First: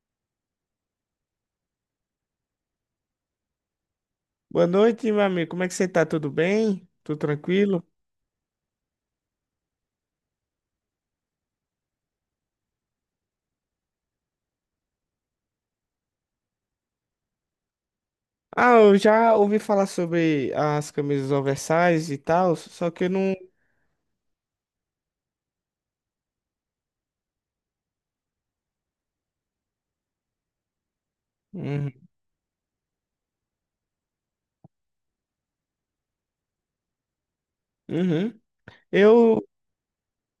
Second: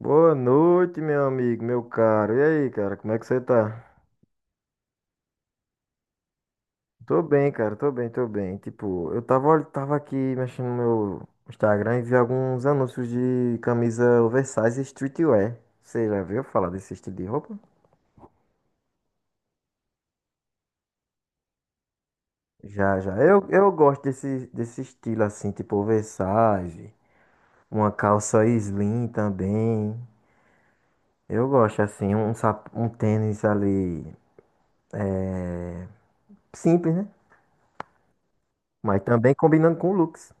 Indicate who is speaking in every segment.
Speaker 1: Boa noite, meu amigo, meu caro. E aí, cara, como é que você tá?
Speaker 2: Boa noite, meu amigo. Como é que você tá? Tudo bem? Tudo
Speaker 1: Tô bem, cara,
Speaker 2: tranquilo?
Speaker 1: tô bem. Tipo, eu tava, tava aqui mexendo no meu Instagram e vi alguns anúncios de camisa oversize e streetwear. Você já viu falar desse estilo de roupa?
Speaker 2: Ah, eu já ouvi falar sobre as camisas oversize e tal, só
Speaker 1: Já,
Speaker 2: que eu
Speaker 1: já.
Speaker 2: não.
Speaker 1: Eu gosto desse estilo assim, tipo oversize, uma calça slim também. Eu gosto
Speaker 2: Uhum.
Speaker 1: assim, um tênis ali simples, né?
Speaker 2: Uhum.
Speaker 1: Mas também
Speaker 2: Eu,
Speaker 1: combinando com looks.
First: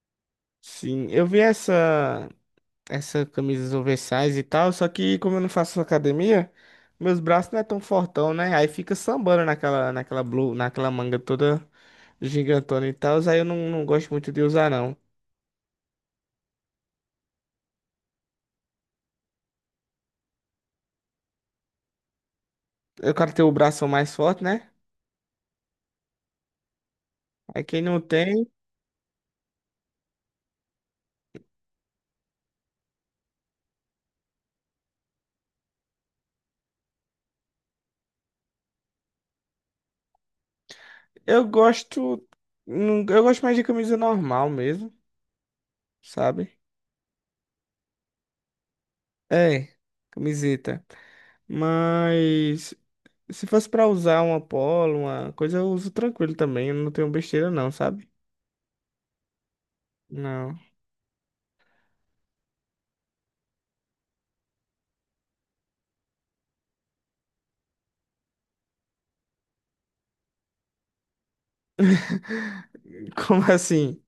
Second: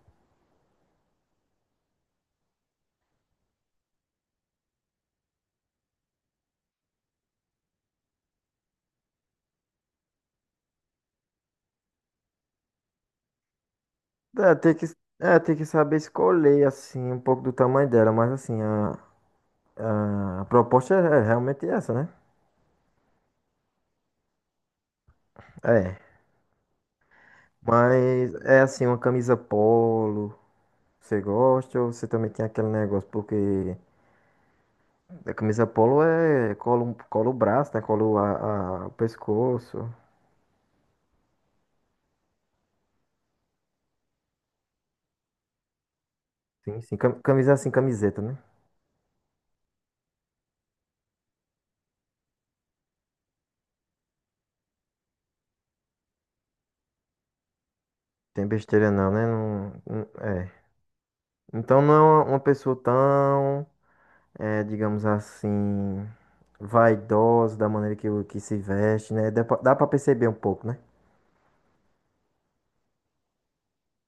Speaker 2: sim, eu vi essa camisa oversize e tal, só que como eu não faço academia, meus braços não é tão fortão, né? Aí fica sambando naquela blue, naquela manga toda gigantona e tal, aí eu não, não gosto muito de
Speaker 1: É,
Speaker 2: usar,
Speaker 1: tem que,
Speaker 2: não.
Speaker 1: tem que saber escolher, assim, um pouco do tamanho dela, mas, assim, a proposta é realmente essa, né?
Speaker 2: Eu quero ter o braço mais forte, né?
Speaker 1: É,
Speaker 2: Aí quem não
Speaker 1: mas
Speaker 2: tem.
Speaker 1: é, assim, uma camisa polo, você gosta ou você também tem aquele negócio? Porque a camisa polo é, cola, cola o braço, né? Cola o pescoço,
Speaker 2: Eu gosto. Eu gosto mais de camisa normal mesmo, sabe?
Speaker 1: sim, sim, camisa, assim, camiseta, né?
Speaker 2: É, camiseta. Mas se fosse pra usar uma polo, uma coisa, eu uso tranquilo também. Eu não tenho besteira, não, sabe?
Speaker 1: Tem besteira não, né? É.
Speaker 2: Não.
Speaker 1: Então não é uma pessoa tão... é, digamos assim, vaidosa da maneira que, que se veste, né? Dá pra perceber um pouco, né?
Speaker 2: Como assim?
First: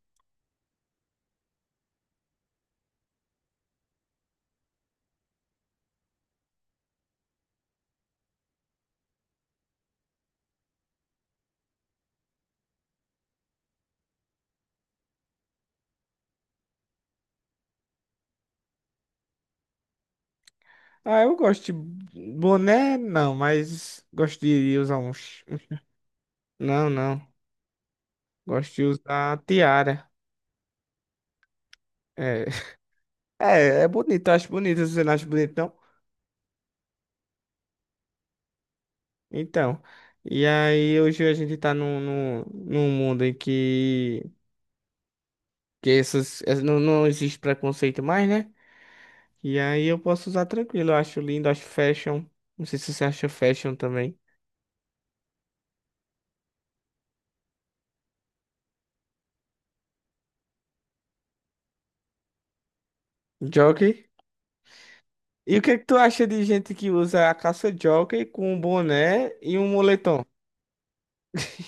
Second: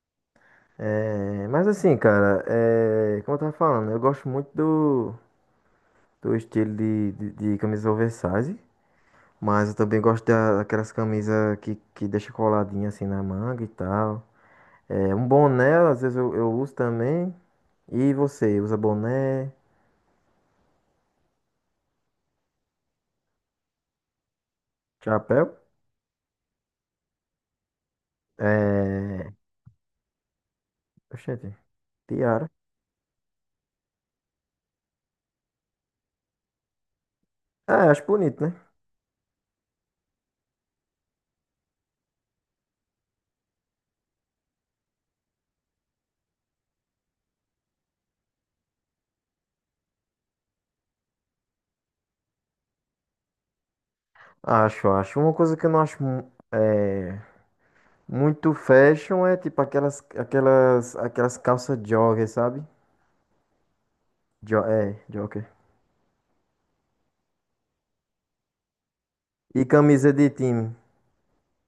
Speaker 1: É, mas assim, cara, é, como eu tava falando, eu gosto muito do estilo de camisa oversize, mas eu também gosto daquelas camisas que deixa coladinha assim na manga e tal. É, um boné, às vezes eu uso também. E você, usa boné,
Speaker 2: Ah, eu gosto de boné, não, mas gosto de usar uns.
Speaker 1: chapéu?
Speaker 2: Não, não. Gosto de
Speaker 1: É...
Speaker 2: usar tiara.
Speaker 1: Oxente, tiara.
Speaker 2: É, é bonito, eu acho bonito. Você não acha bonito, não?
Speaker 1: É, acho bonito, né?
Speaker 2: Então, e aí hoje a gente tá num mundo em que não, não existe preconceito mais, né? E aí eu posso usar tranquilo, eu acho lindo, acho fashion. Não sei se você acha fashion também.
Speaker 1: Acho, acho. Uma coisa que eu não acho é, muito fashion é tipo aquelas calças jogger, sabe?
Speaker 2: Jockey.
Speaker 1: Jo é, jogger.
Speaker 2: E o que é que tu acha de gente que usa a calça jockey com um boné e
Speaker 1: E
Speaker 2: um
Speaker 1: camisa
Speaker 2: moletom?
Speaker 1: de time.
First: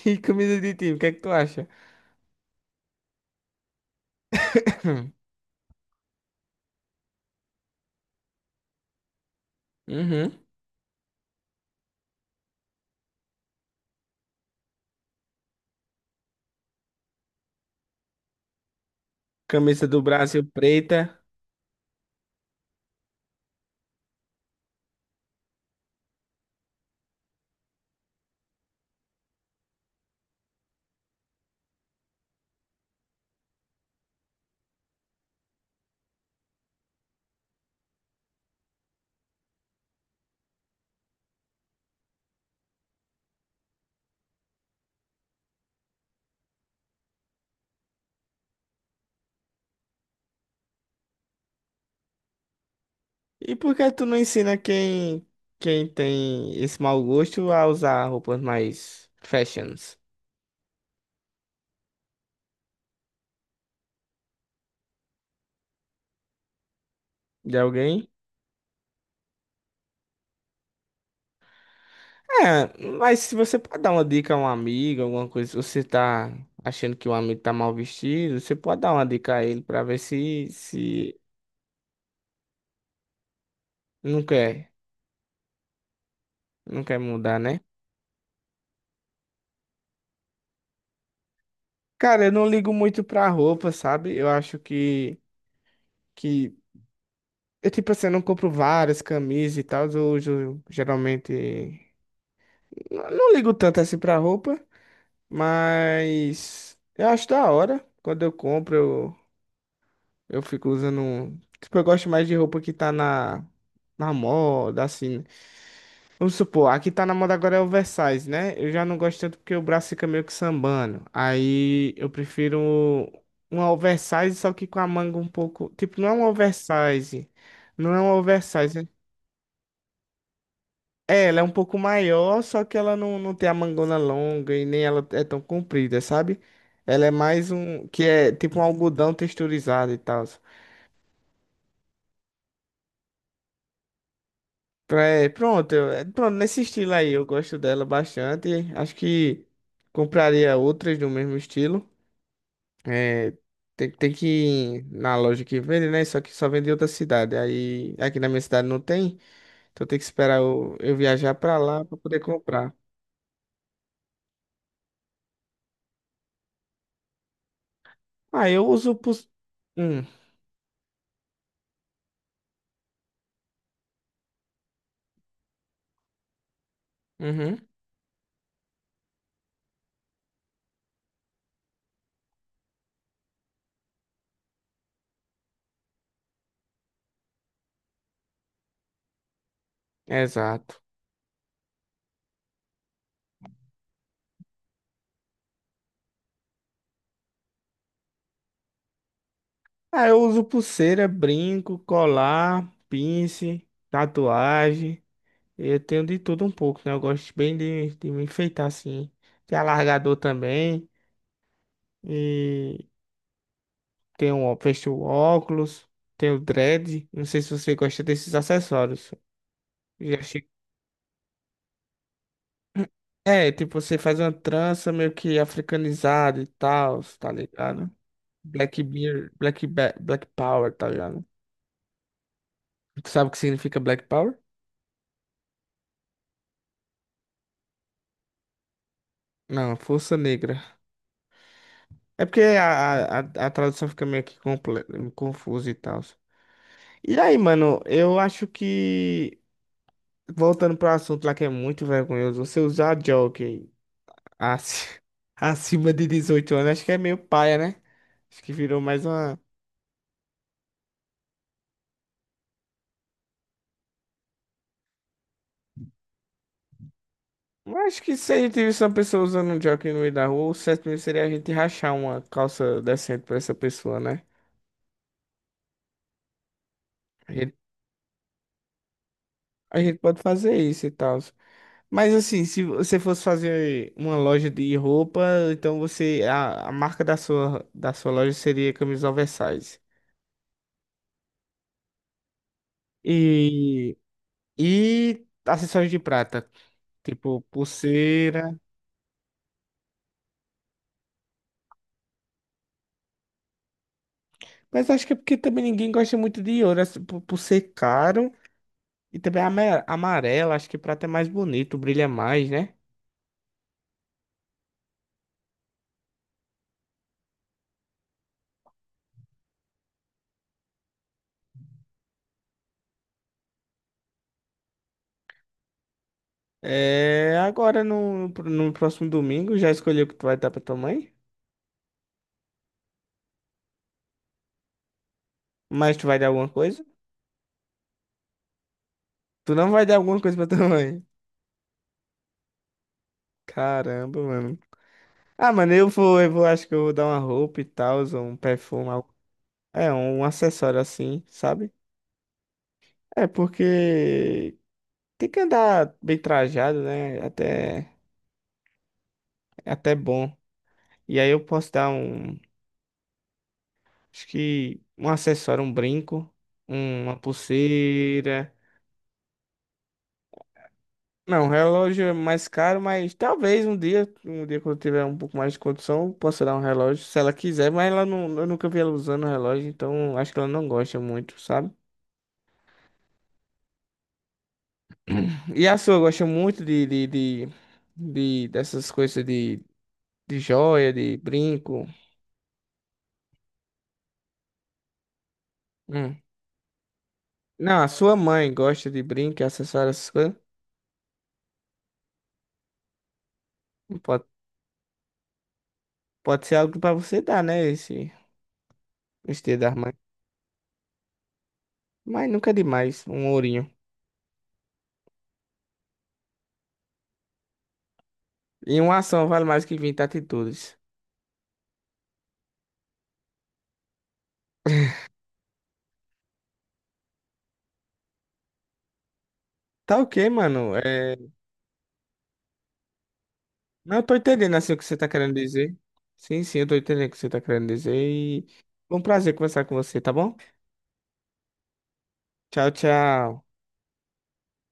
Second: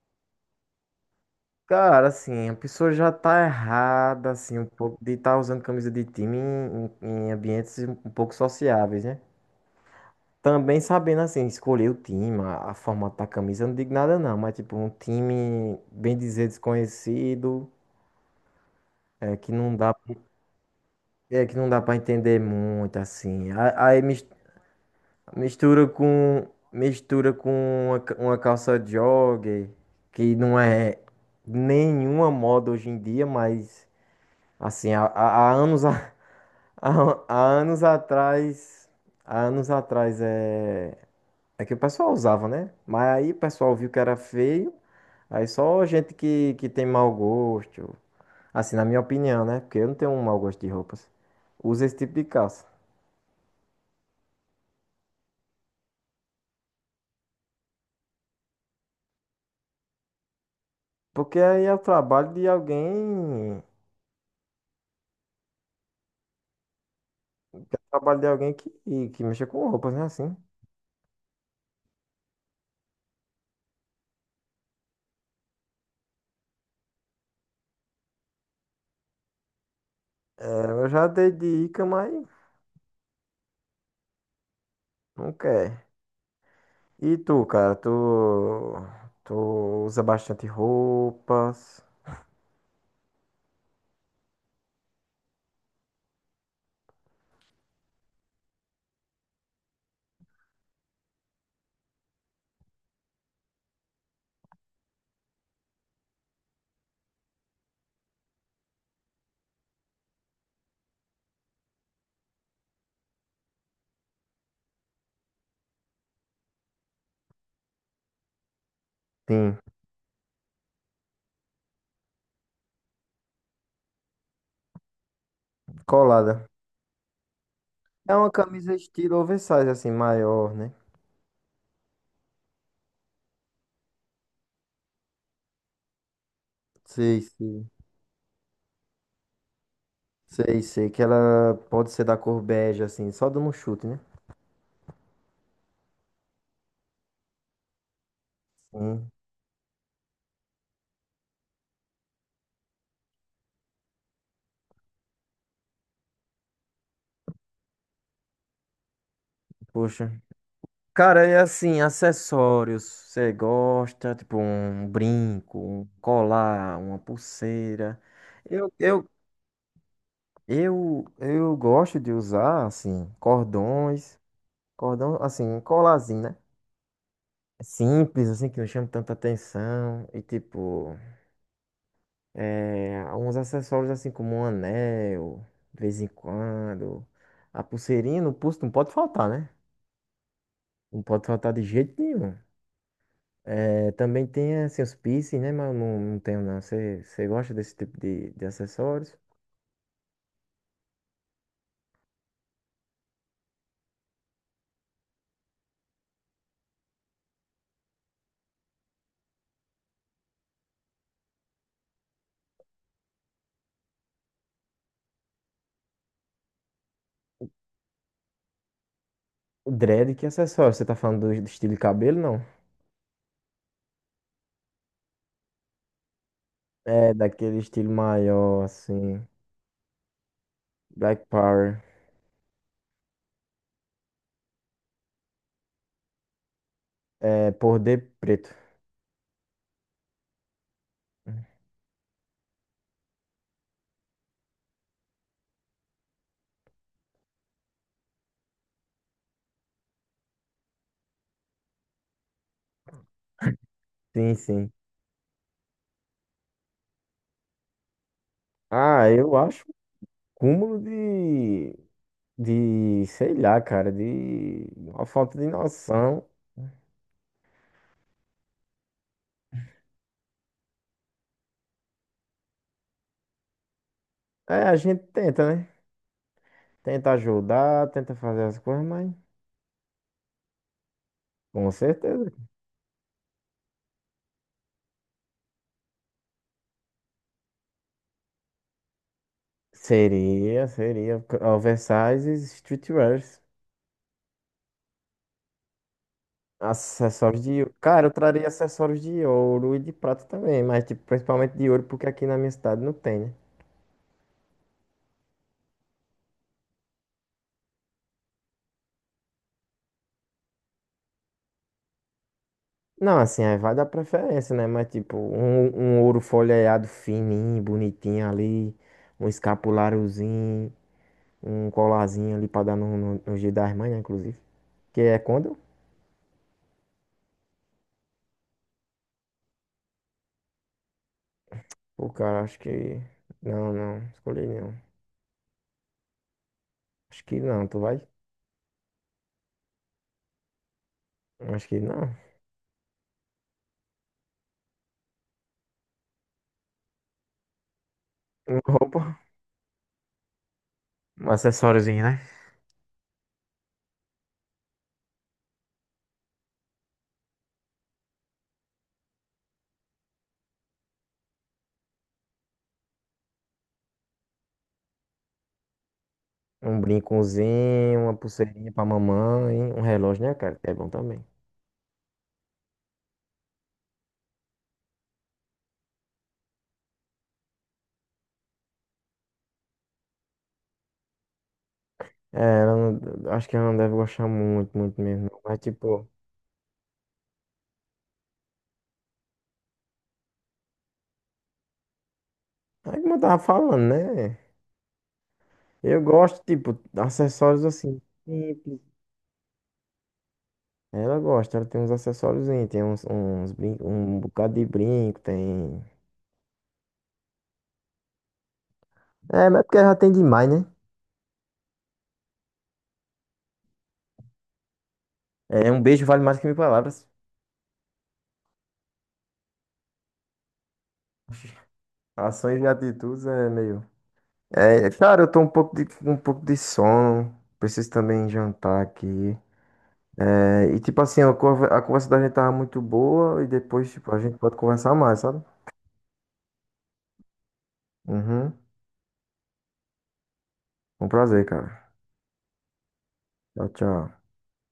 Speaker 2: E camisa de time, o que é que tu acha?
Speaker 1: Cara, assim, a pessoa já tá errada, assim, um pouco de estar usando camisa de time em, em ambientes um pouco sociáveis, né?
Speaker 2: Uhum.
Speaker 1: Também sabendo, assim, escolher o time, a forma da camisa, eu não digo nada não, mas tipo, um time, bem dizer, desconhecido, é, que não
Speaker 2: Camisa
Speaker 1: dá
Speaker 2: do Brasil preta.
Speaker 1: É que não dá pra entender muito assim. Aí mistura com mistura com uma, uma calça jogger, que não é nenhuma moda hoje em dia, mas assim, há anos há, há anos atrás, há anos atrás é que o pessoal usava, né? Mas aí o pessoal viu que era feio, aí só gente que tem mau gosto, assim, na minha opinião, né? Porque eu não tenho um mau gosto de roupas. Usa esse tipo de calça.
Speaker 2: E por que tu não ensina quem tem esse mau gosto a usar roupas mais fashions
Speaker 1: Porque aí é o trabalho de alguém. É
Speaker 2: de
Speaker 1: o
Speaker 2: alguém?
Speaker 1: trabalho de alguém que mexa com roupas, né? Assim.
Speaker 2: É, mas se você pode dar uma dica a um amigo, alguma coisa, se você tá achando que um amigo tá mal vestido, você pode dar uma dica a ele pra ver
Speaker 1: É,
Speaker 2: se,
Speaker 1: eu já
Speaker 2: se
Speaker 1: dei dica, mas
Speaker 2: não quer,
Speaker 1: não quer.
Speaker 2: não quer
Speaker 1: E
Speaker 2: mudar,
Speaker 1: tu,
Speaker 2: né?
Speaker 1: cara? Tu, tu usa bastante roupas?
Speaker 2: Cara, eu não ligo muito pra roupa, sabe? Eu acho que eu, tipo assim, eu não compro várias camisas e tal, eu uso geralmente. Não não ligo tanto assim pra roupa. Mas eu acho da hora. Quando eu compro, eu fico usando. Tipo, eu gosto mais de roupa que tá na moda, assim. Vamos supor, aqui tá na moda agora é oversize, né? Eu já não gosto tanto porque
Speaker 1: Sim,
Speaker 2: o braço fica meio que sambando. Aí eu prefiro uma oversize, só que com a manga um pouco. Tipo, não é um
Speaker 1: colada.
Speaker 2: oversize. Não é um
Speaker 1: É uma camisa
Speaker 2: oversize.
Speaker 1: estilo oversize, assim, maior, né?
Speaker 2: É, ela é um pouco maior, só que ela não, não tem a mangona longa e nem ela é tão comprida, sabe? Ela é
Speaker 1: Sei,
Speaker 2: mais
Speaker 1: sei.
Speaker 2: um, que é tipo um algodão texturizado e tal.
Speaker 1: Sei, sei. Que ela pode ser da cor bege, assim, só dando um chute, né?
Speaker 2: É, pronto, é, pronto, nesse estilo aí, eu gosto dela bastante. Acho
Speaker 1: Sim,
Speaker 2: que compraria outras do mesmo estilo. É, tem que ir na loja que vende, né? Só que só vende em outra cidade. Aí aqui na minha cidade não tem, então tem que
Speaker 1: puxa.
Speaker 2: esperar eu
Speaker 1: Cara,
Speaker 2: viajar
Speaker 1: é
Speaker 2: pra
Speaker 1: assim,
Speaker 2: lá pra poder comprar.
Speaker 1: acessórios. Você gosta, tipo um brinco, um colar, uma pulseira.
Speaker 2: Ah, eu
Speaker 1: Eu,
Speaker 2: uso
Speaker 1: eu,
Speaker 2: pros... Hum,
Speaker 1: eu gosto de usar, assim, cordões, cordão, assim, um colarzinho, né?
Speaker 2: uhum,
Speaker 1: É Simples, assim, que não chama tanta atenção. E, tipo, é, alguns acessórios, assim, como um anel, de vez em quando. A pulseirinha no pulso não pode faltar, né?
Speaker 2: exato.
Speaker 1: Não pode faltar de jeito nenhum. É, também tem assim, os piercing, né? Mas eu não, não tenho, não. Você gosta desse tipo de acessórios?
Speaker 2: Ah, eu uso pulseira, brinco, colar, pince, tatuagem. Eu tenho de tudo um pouco, né? Eu gosto bem de me enfeitar assim. Tem alargador também. E tem um, fecho o óculos. Tem o dread. Não sei se você gosta desses acessórios.
Speaker 1: O dread,
Speaker 2: Já
Speaker 1: que
Speaker 2: achei...
Speaker 1: acessório? Você tá falando do estilo de cabelo, não?
Speaker 2: É, tipo, você faz uma trança meio que africanizada e tal,
Speaker 1: É,
Speaker 2: tá
Speaker 1: daquele estilo
Speaker 2: ligado?
Speaker 1: maior,
Speaker 2: Black
Speaker 1: assim.
Speaker 2: Beer, Black Power, tá ligado?
Speaker 1: Black Power.
Speaker 2: Tu sabe o que significa Black Power?
Speaker 1: É, poder preto.
Speaker 2: Não, força negra. É porque a tradução fica meio que confusa e tal. E aí, mano, eu acho que voltando pro assunto lá que é muito vergonhoso, você usar jockey
Speaker 1: Sim, sim.
Speaker 2: ac- acima de 18 anos, acho que é meio paia, né? Acho que virou mais
Speaker 1: Ah, eu
Speaker 2: uma.
Speaker 1: acho um cúmulo de, sei lá, cara, de uma falta de noção.
Speaker 2: Eu acho que se a gente visse uma pessoa usando um jockey no meio da rua, o certo mesmo seria a gente rachar uma calça decente pra essa pessoa, né?
Speaker 1: É, a gente tenta, né? Tenta
Speaker 2: A gente,
Speaker 1: ajudar, tenta fazer as coisas, mas
Speaker 2: a gente pode fazer isso e tal.
Speaker 1: com
Speaker 2: Mas
Speaker 1: certeza
Speaker 2: assim, se você fosse fazer uma loja de roupa, então você a marca da sua loja seria camisa oversize.
Speaker 1: Seria, seria. Oversizes, streetwears.
Speaker 2: E e acessórios de prata, tipo
Speaker 1: Acessórios de. Cara, eu traria
Speaker 2: pulseira.
Speaker 1: acessórios de ouro e de prata também, mas tipo, principalmente de ouro, porque aqui na minha cidade não tem, né?
Speaker 2: Mas acho que é porque também ninguém gosta muito de ouro, assim, por ser caro e também amarelo, acho que prata é mais bonito, brilha mais, né?
Speaker 1: Não, assim, aí vai dar preferência, né? Mas tipo, um ouro folheado fininho, bonitinho ali, um escapuláriozinho, um colarzinho ali pra dar no dia das mães, né, inclusive. Que é quando?
Speaker 2: É, agora no próximo domingo já escolheu o que tu vai dar pra tua mãe?
Speaker 1: Pô, cara, acho que. Não, não, escolhi não.
Speaker 2: Mas tu vai dar alguma coisa?
Speaker 1: Acho que não, tu vai?
Speaker 2: Tu não vai dar alguma coisa pra tua mãe?
Speaker 1: Acho que não.
Speaker 2: Caramba, mano. Ah, mano, eu vou, acho que eu vou dar uma roupa e tal, um perfume,
Speaker 1: Roupa.
Speaker 2: é, um acessório assim,
Speaker 1: Um
Speaker 2: sabe?
Speaker 1: acessóriozinho, né?
Speaker 2: É, porque tem que andar bem trajado, né? Até, é até bom. E aí eu posso dar um, acho que um acessório, um brinco,
Speaker 1: Um
Speaker 2: uma
Speaker 1: brincozinho, uma
Speaker 2: pulseira.
Speaker 1: pulseirinha pra mamãe, um relógio, né, cara? Que É bom também.
Speaker 2: Não, relógio é mais caro, mas talvez um dia quando eu tiver um pouco mais de condição, eu possa dar um relógio, se ela quiser, mas ela não, eu nunca vi ela usando relógio, então acho que ela não gosta muito, sabe?
Speaker 1: É, ela não, acho que ela não deve gostar muito, muito mesmo, não. Mas,
Speaker 2: E a sua
Speaker 1: tipo,
Speaker 2: gosta muito dessas coisas de joia, de brinco.
Speaker 1: é como eu tava falando, né? Eu
Speaker 2: Hum.
Speaker 1: gosto, tipo, de acessórios
Speaker 2: Não, a
Speaker 1: assim,
Speaker 2: sua mãe
Speaker 1: simples.
Speaker 2: gosta de brinco, acessórios, essas coisas.
Speaker 1: Ela gosta, ela tem uns acessórios, tem uns, uns brin... um
Speaker 2: Pode,
Speaker 1: bocado de brinco, tem.
Speaker 2: pode ser algo pra você dar, né? Esse
Speaker 1: É,
Speaker 2: dia
Speaker 1: mas é
Speaker 2: das
Speaker 1: porque ela
Speaker 2: mães.
Speaker 1: já tem demais, né?
Speaker 2: Mas nunca é demais, um ourinho.
Speaker 1: É, um beijo vale mais que mil palavras.
Speaker 2: E uma ação vale mais que 20 atitudes.
Speaker 1: Ações e atitudes é meio. É, cara, eu tô um pouco de, com um pouco de sono. Preciso também jantar aqui.
Speaker 2: Tá ok,
Speaker 1: É,
Speaker 2: mano.
Speaker 1: e tipo
Speaker 2: É...
Speaker 1: assim, a a conversa da gente tava muito boa e depois,
Speaker 2: Não, eu
Speaker 1: tipo,
Speaker 2: tô
Speaker 1: a gente
Speaker 2: entendendo
Speaker 1: pode
Speaker 2: assim o que
Speaker 1: conversar
Speaker 2: você tá
Speaker 1: mais,
Speaker 2: querendo
Speaker 1: sabe?
Speaker 2: dizer. Sim, sim, eu tô entendendo o que você tá querendo dizer. E
Speaker 1: Uhum.
Speaker 2: foi um prazer conversar com você, tá bom?
Speaker 1: Um prazer, cara.
Speaker 2: Tchau, tchau.
Speaker 1: Tchau, tchau.